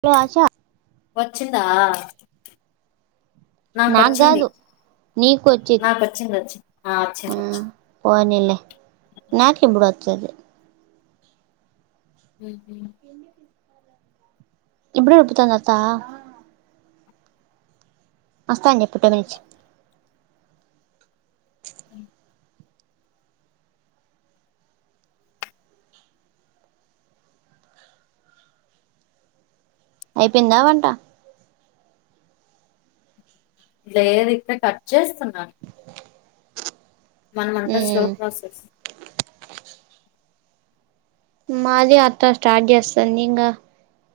hello ఆశ వచ్చిందా నాకొచ్చింది నీ కొచ్చి నాకొచ్చింది వచ్చింది వచ్చింది ఆ ఉ వచ్చింది వచ్చింది పోనీలే నాకి ఇప్పుడు వచ్చింది ఉహు ఇప్పుడే రుబ్బుతందా అత్తా అస్తాం చెప్పు టు నుంచి అయిపోయింద వంట లేదు ఇక్కడ కట్ చేస్తున్నాను మనమంతా స్లో ప్రాసెస్ మాది అత్త స్టార్ట్ చేస్తది ఇంగ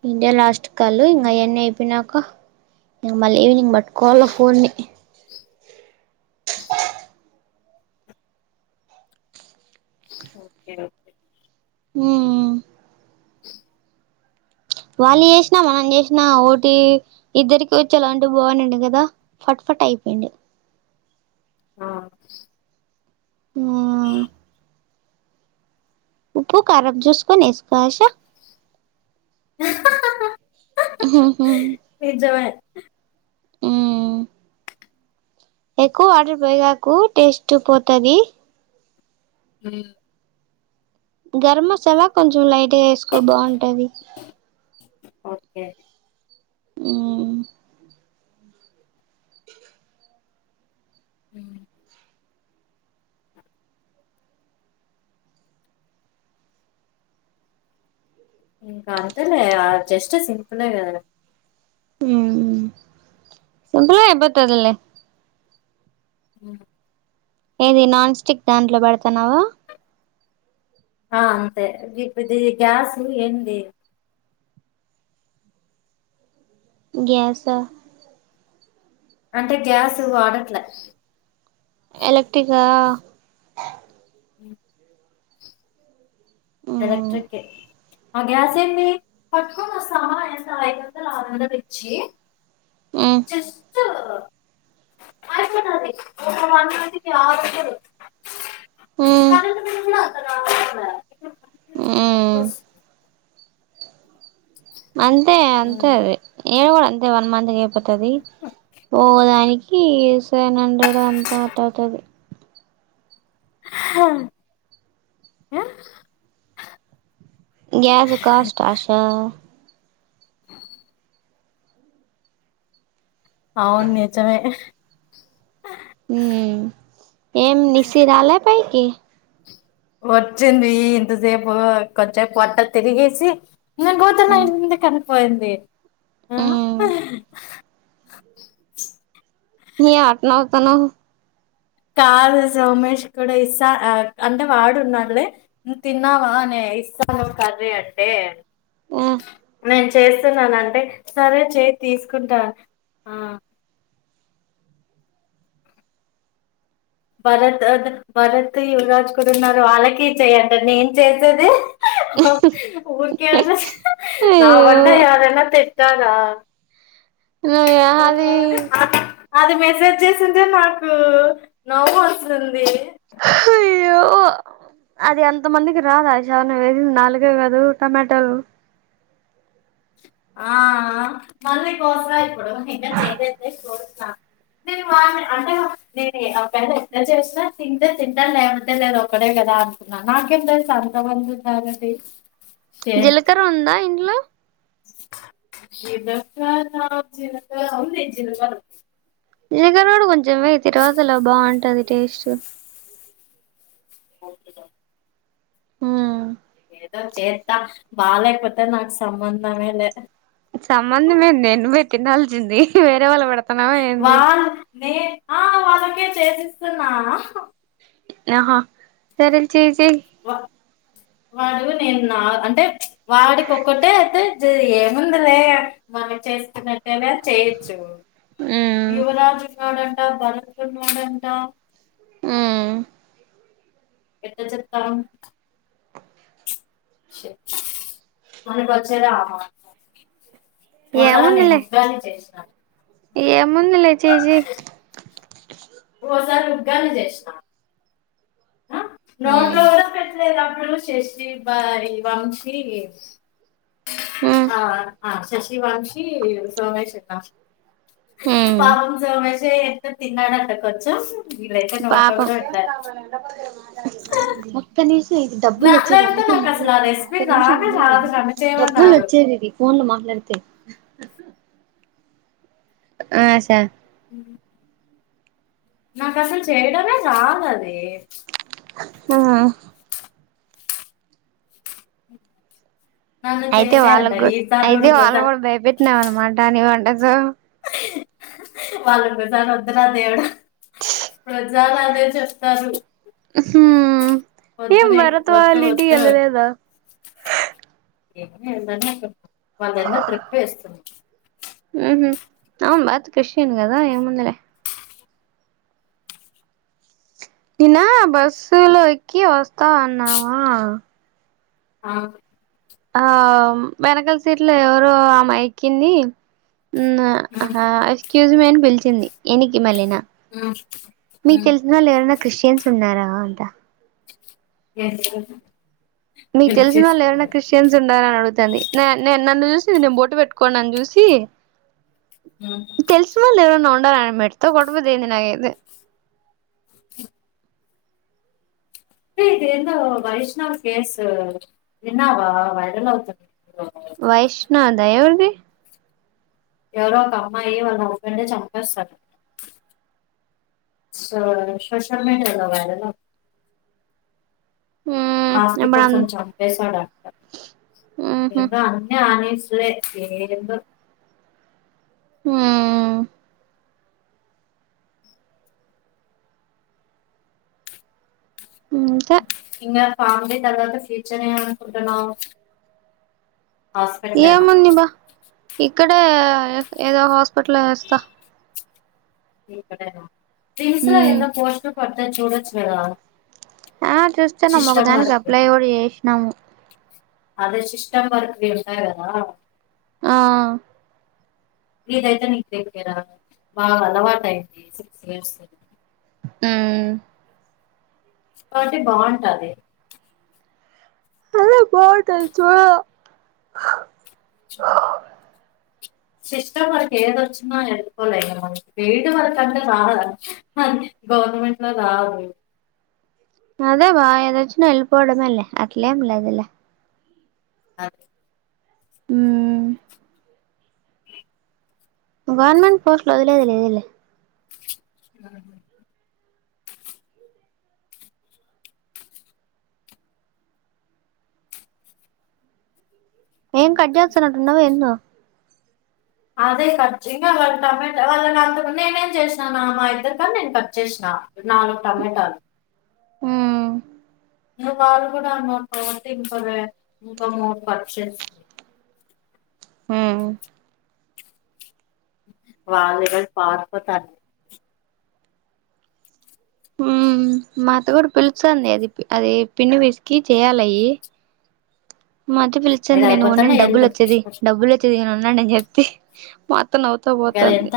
ఇదే లాస్ట్ కల్లు ఇంగయన్నీ అయిపోయినాక ఇంక మళ్ళీ ఈవినింగ్ పట్టుకోవాల కోన్ని ఓకే ఓకే హు వాళ్ళు చేసిన మనం చేసినా ఒటి ఇద్దరికి వచ్చే అలాంటివి బాగునిండా కదా ఫట్ టైపోయింది ఆ ఉ ఉప్పు కారం చూసుకొని ఏసుకో ఆశ ఉహు నిజమే ఉ ఎక్కువ ఆర్డర్ పోయగాకు టేస్ట్ పోతది ఉ గరం మసాలా కొంచం లైట్గా వేసుకో బాగుంటది ఓకే ఊ ఉ ఉ ఇంక అంతేలే జస్ట్ సింపులే కదా ఉ సింపులే ఐపోతదిలే ఉ ఏది నాన్ స్టిక్ దాంట్లో పెడతన్నావా ఆ అంతే ఇప్ ఇది గ్యాస్ ఏంది గ్యాసా అంటే గ్యాస్ వాడట్ల ఎలక్ట్రికా ఉ మ్మ్ ఎలక్ట్రికె అ గ్యాసేంది పట్టుకొని వస్తామా ఏంది ఐదు వందలు ఆరందలు ఇచ్చి మ్మ్ చిస్ దు ఐపోతది ఒక వన్ మంత్ కి ఆరు వందలు మ్మ్ కరెంట్ బిల్ కూడ అంత కావడంలే మ్మ్ అంతే అంతే అది ఏ కూడ అంతే వన్ మంతయి పోతది ఒ దానికి సెవెన్ హండ్రెడ్ అంత అట్ట అవుతది హ గ్యాసు కాస్ట్ ఆషా అవును నిజమే ఉ ఏం నిశి రాలే పైకి వచ్చింది ఇంతసేపు కొంచేపు పొట్ట తిరిగేసి నా గౌతమ మ్మ్ ఎందుకని పోయింది ఆ నీ అట్ నవుతోనవ్ కాదు సోమేష్ కూడ ఇసా అంటే వాడున్నాడు లే నువ్ తిన్నావానే ఇసాను కర్రీ అంటే వా నేను చేస్తున్నాను అంటే సరే చేయి తీసుకుంటా ఆ భరత్ తర్వాత భరత్ యువరాజ్ కూడా ఉన్నారు వాళ్ళకి చెయి అంట నేన్ చేసేదే ఊరికే అడ్రస్ నా అయ్యో వంట ఎవరన్నా తెట్ టా రా నుయ అది అది మెసేజ్ చేసింటే నాకు నవ్వు వస్తుంది అయ్యో అది అంత మందికి రాదు అయేషా నువ్వు ఏసింది నాలుగే కదు టమాటోలు ఆ మళ్ళీ కోస ఇప్పుడు నిన్న చేయి ఎత్తేసి కోస్తా అంటే వాని అంటే నేను అవేకన్న ఎంత చేసినా తింటే తింటను లేవంటే లేదు ఒక్కడే కదా నాకేం తెలుసు అంత మంది ఉన్నారని జీలకర ఉందా ఇంట్లో జినకా నా జిలకర ఉంది జిల్ కారు జిలకర కూడా కొంచం వేయి తిరువాతలో బాగుంటది టేస్ట్ ఓకే డన్ హ ఏదో చేతా బాలేపోతే నాకు సంబంధమేలే సంబంధం నువ్వే తినాల్సింది ఏంది వేరే వాళ్ళ పెడ్ వాల్ నే ఆ వాళ్ళకే చేసిస్తున్నా ఆహా సరెన్ చేసి వా అ వాడు నేను నా అంటే వాడికి ఒక్కటే అయితే జే ఏముందిలే మన చేస్తునట్టే గ చేయొచ్చు మ్మ్ యువరాజు ఉన్న జరుపుకున్నాడంట ఆ ఎట్ల చెప్తం మన కోచేదామా పోతాని ఏముందిలే ఉగ్గని చేసిన ఏముందిలే చేసేయి ఒసారి ఉగ్గని చేసినా మ్మ్ నోట్లోకూడ పెట్లేదు అప్పుడు శశి బరి వంశీ మ్మ్ ఆ శశి వంశి సోమేష్న్న పాపం సోమేషే యత్నో తిన్నాడంట కొంచెం విల్లైతే నోట్లో కూడా పెట్లే ఒక్కనిష్ ఇది డబ్బులు నా వచ్చేది లేకపోతే అందుకే నాకు అసలు ఆ మాట్లాడతాను రెసిపీ ఒక నిమిషం రానే ఉండండి రాదు నన్ను డబ్బులు చేయమన్నారు వచ్చేది ఇది ఫోన్ లో మాట్లా డుతే ఆ సా ఉ నాకు అసలు చేయడమే రాదది ఆ నన్ను అయితే చేసే వాళ్ళకు అంటారు కూడా ఈసారి అయితే వాళ్ళ గుజా కూడా భయపెట్టినాం అనమాట ని వంట వాళ్ళు ఇంకో సారి వద్దురా దేవుడా ప్రజ అదే చెప్తారు హూ వద్దు ఏం నీకు భరత్ వాళ్ళ వద్దు ఇంటి వద్దు వెల్లలేదా ఏమి ఏదని వాళ్ళన్న ట్రిప్ వేస్తుంది ఊహూ అవును భరత్ క్రిష్టియన్ కదా ఏముందిలే నిన్నా బస్సు లో ఎక్కి వస్తా అన్నావా ఆ ఆ వెనకాల సీట్లో ఎవరో ఆమె ఎక్కింది ఉమ్ అహ ఎక్స్క్యూజ్ మీ అని పిలిచింది ఎనికి మళ్ళనా ఉమ్ మీకు ఉమ్ తెలిసినోళ్ళు ఎవరైనా క్రిస్టియన్స్ ఉన్నారా అంట ఏం తెలుసు మీకు తెలిసినోళ్ళు ఎవరైనా క్రిస్టియన్స్ ఉండారని అడుగుతుంది న నన్ను చూసి నేను బొట్టు పెట్టుకోని నన్ను చూసి తెలిసిన వాళ్ళు ఎవరన్నా ఉండాల మెట్త కొడబదేంది నాగైతే ఇది ఎందో వైష్టవి కేస్ విన్నవా వైరల్ అవుతుంది వైష్ణదా ఎవరిది ఎవరో ఒక అమ్మాయి వాళ్ళ హస్బెండ్ చంపేస్తారు సో సోషల్ మీడియాలో వైరల్ అవు మ్మ్ ఆస్తి ఇప్పుడు అం కోసం చంపేశాడంట మ్హూ ఏందో అన్ని ఆనేసి లే ఏందో హ్మ్ అంతే ఇంగ ఫ్యామిలీ తరువాత ఫ్యూచర్ ఏమనుకుంటున్నావ్ హాస్పిటల్నా ఏముంది బా ఇక్కడే ఏదో హాస్పిటల్లో వేస్తా కిమ్స్ లో మ్మ్ ఎన్నో పోస్ట్లు పడ్డాయి చూడొచ్చు కదా ఆ చూస్తాన్నాం ఒక సిస్టమ్ దానికి వర్క్ అప్లై కూడా చేసినాము అదే సిస్టం వర్క్ చేసినా కదా ఆ ఇదైతే నీకు దగ్గరా బా అలవాటు అయింది సిక్స్ ఇయర్స్ హ్మ్ కాబట్టి బాంటది అదే బాగుంటాది చూడల సిస్టం వర్క్ ఏది వచ్చిన ఎపోలే ఫీల్డ్ వర్క్ అంటే బాగా [unintelligible] గవర్నమెంట్ లో రావు అదే వా ఏదొచ్చిన ఎలిపోడమలే అట్లేమ్ లేదులే అ హ్మ్ గవర్నమెంట్ పోస్ట్ లు వదిలేదిలేదులే ఏం కట్చేస్తున్నట్టుఉండ వేందో అదే కట్చే వాళ్ళ టమాటా వాళ్ళ అంత నేనేం చేసినానా మా ఇద్దరు కానీ నేను కట్ చేసినా ఆ నాలుగు టమోటాలు హ్మ్ ఇందు వాళ్ళు కూడా ఉన్నారు కాబట్టి ఇంకా ఇంక మూడు కట్ట్ చేస్తు హ్మ్ వాళ్ళు ఈరోజ్ పారిపోతార్ మాఅత్త కూడా పిలుస్తుంది అది అది పిండి పిసికి చేయాలయి మాఅత్త పిలుచింది ఇది నేను ఉండండి అయిపోతానే డబ్బులు వచ్చేది వెళ్ళు డబ్బులు వచ్చేది నేను ఉండండి అని చెప్తే మాఅ త్త నవ్వుతా పోతుంది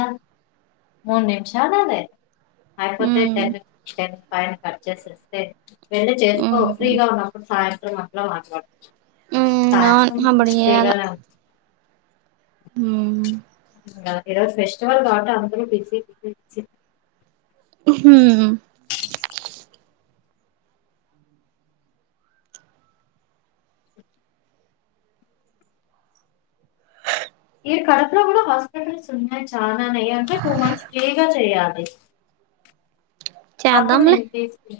చాలానే అయిపోతే మ్మ్ టెన్ టెన్ పైన కట్ చేసేస్తే వెళ్ళి చేసుకో మ్మ్ ఫ్రీగా ఉన్నప్పుడు సాయంత్రం అట్లా మాట్లాడత మ్మ్ అవును సాంత్రం అప్పుడు ఫ్రీ చేయాల గానే మ్మ్ ఈ రోజు ఫెస్టివల్ కాద అందుకని బిసి బిసి బిసి మ్మ్ హ్మ్ మీరు కడపలో కూడా హాస్పిటల్స్ ఉన్నాయి చాలానే అంటే టూ మంత్స్ ఫ్రీగా చెయాలి అప్పుడు చేద్దాంలే నేను తీసుకు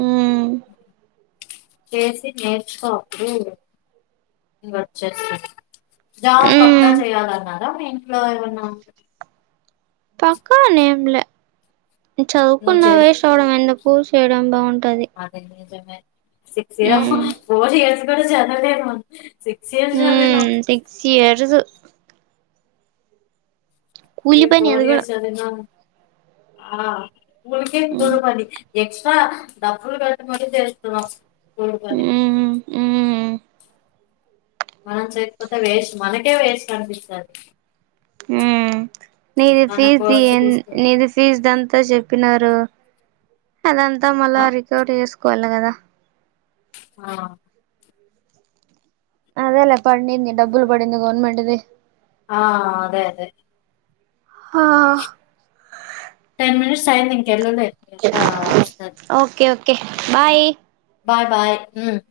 మ్మ్ చేసి నేర్చుకోప్పుడు వచ్చేస్తాను జాబ్ పక్కా హ్మ్ చేయాలన్నారా మీ ఇంట్లో ఏమన్నా పక్క నేమ్ల నువ్వు చదువుకున్న వస్ట్ ఆవడం ఎందూకు చేయడం లో అని అదేం సిక్స్ హ్మ్ ఫోర్ ఇయర్స్ కూడా చదావలే మనం సిక్స్ ఇయర్స్ చదివినాం హ్మ్ సిక్స్ ఇయర్స్ ఏ కూలి పని ఫోర్ అది కూడా ఇయర్స్ చదివినా ఆ ఉరీకే హ్మ్ కూలి పని ఎక్స్ట్రా డబ్బులు కట్టుమీ చేస్తున్నాం కూలి పని హ్మ్ హ్మ్ మనం చేయకపోతే వేస్ట్ మనకే వేస్ట్ అనిపిస్తది హ్మ్ నీది మన ఫీజది కోర్సు తీసుకు నీది ఫీజ్ దంతా అంత చెప్పినారు అదంతా ఆ మళ్ళా రికవర్ చేసుకోవాలి కదా ఆ అదేలే పడింది డబ్బులు అదే పడింది గవర్నమెంట్ ది ఆ అదే అదే ఆ టెన్ మినిట్స్ అయింది ఇంకెళ్ళలే అయి okay okay bye bye bye మ్మ్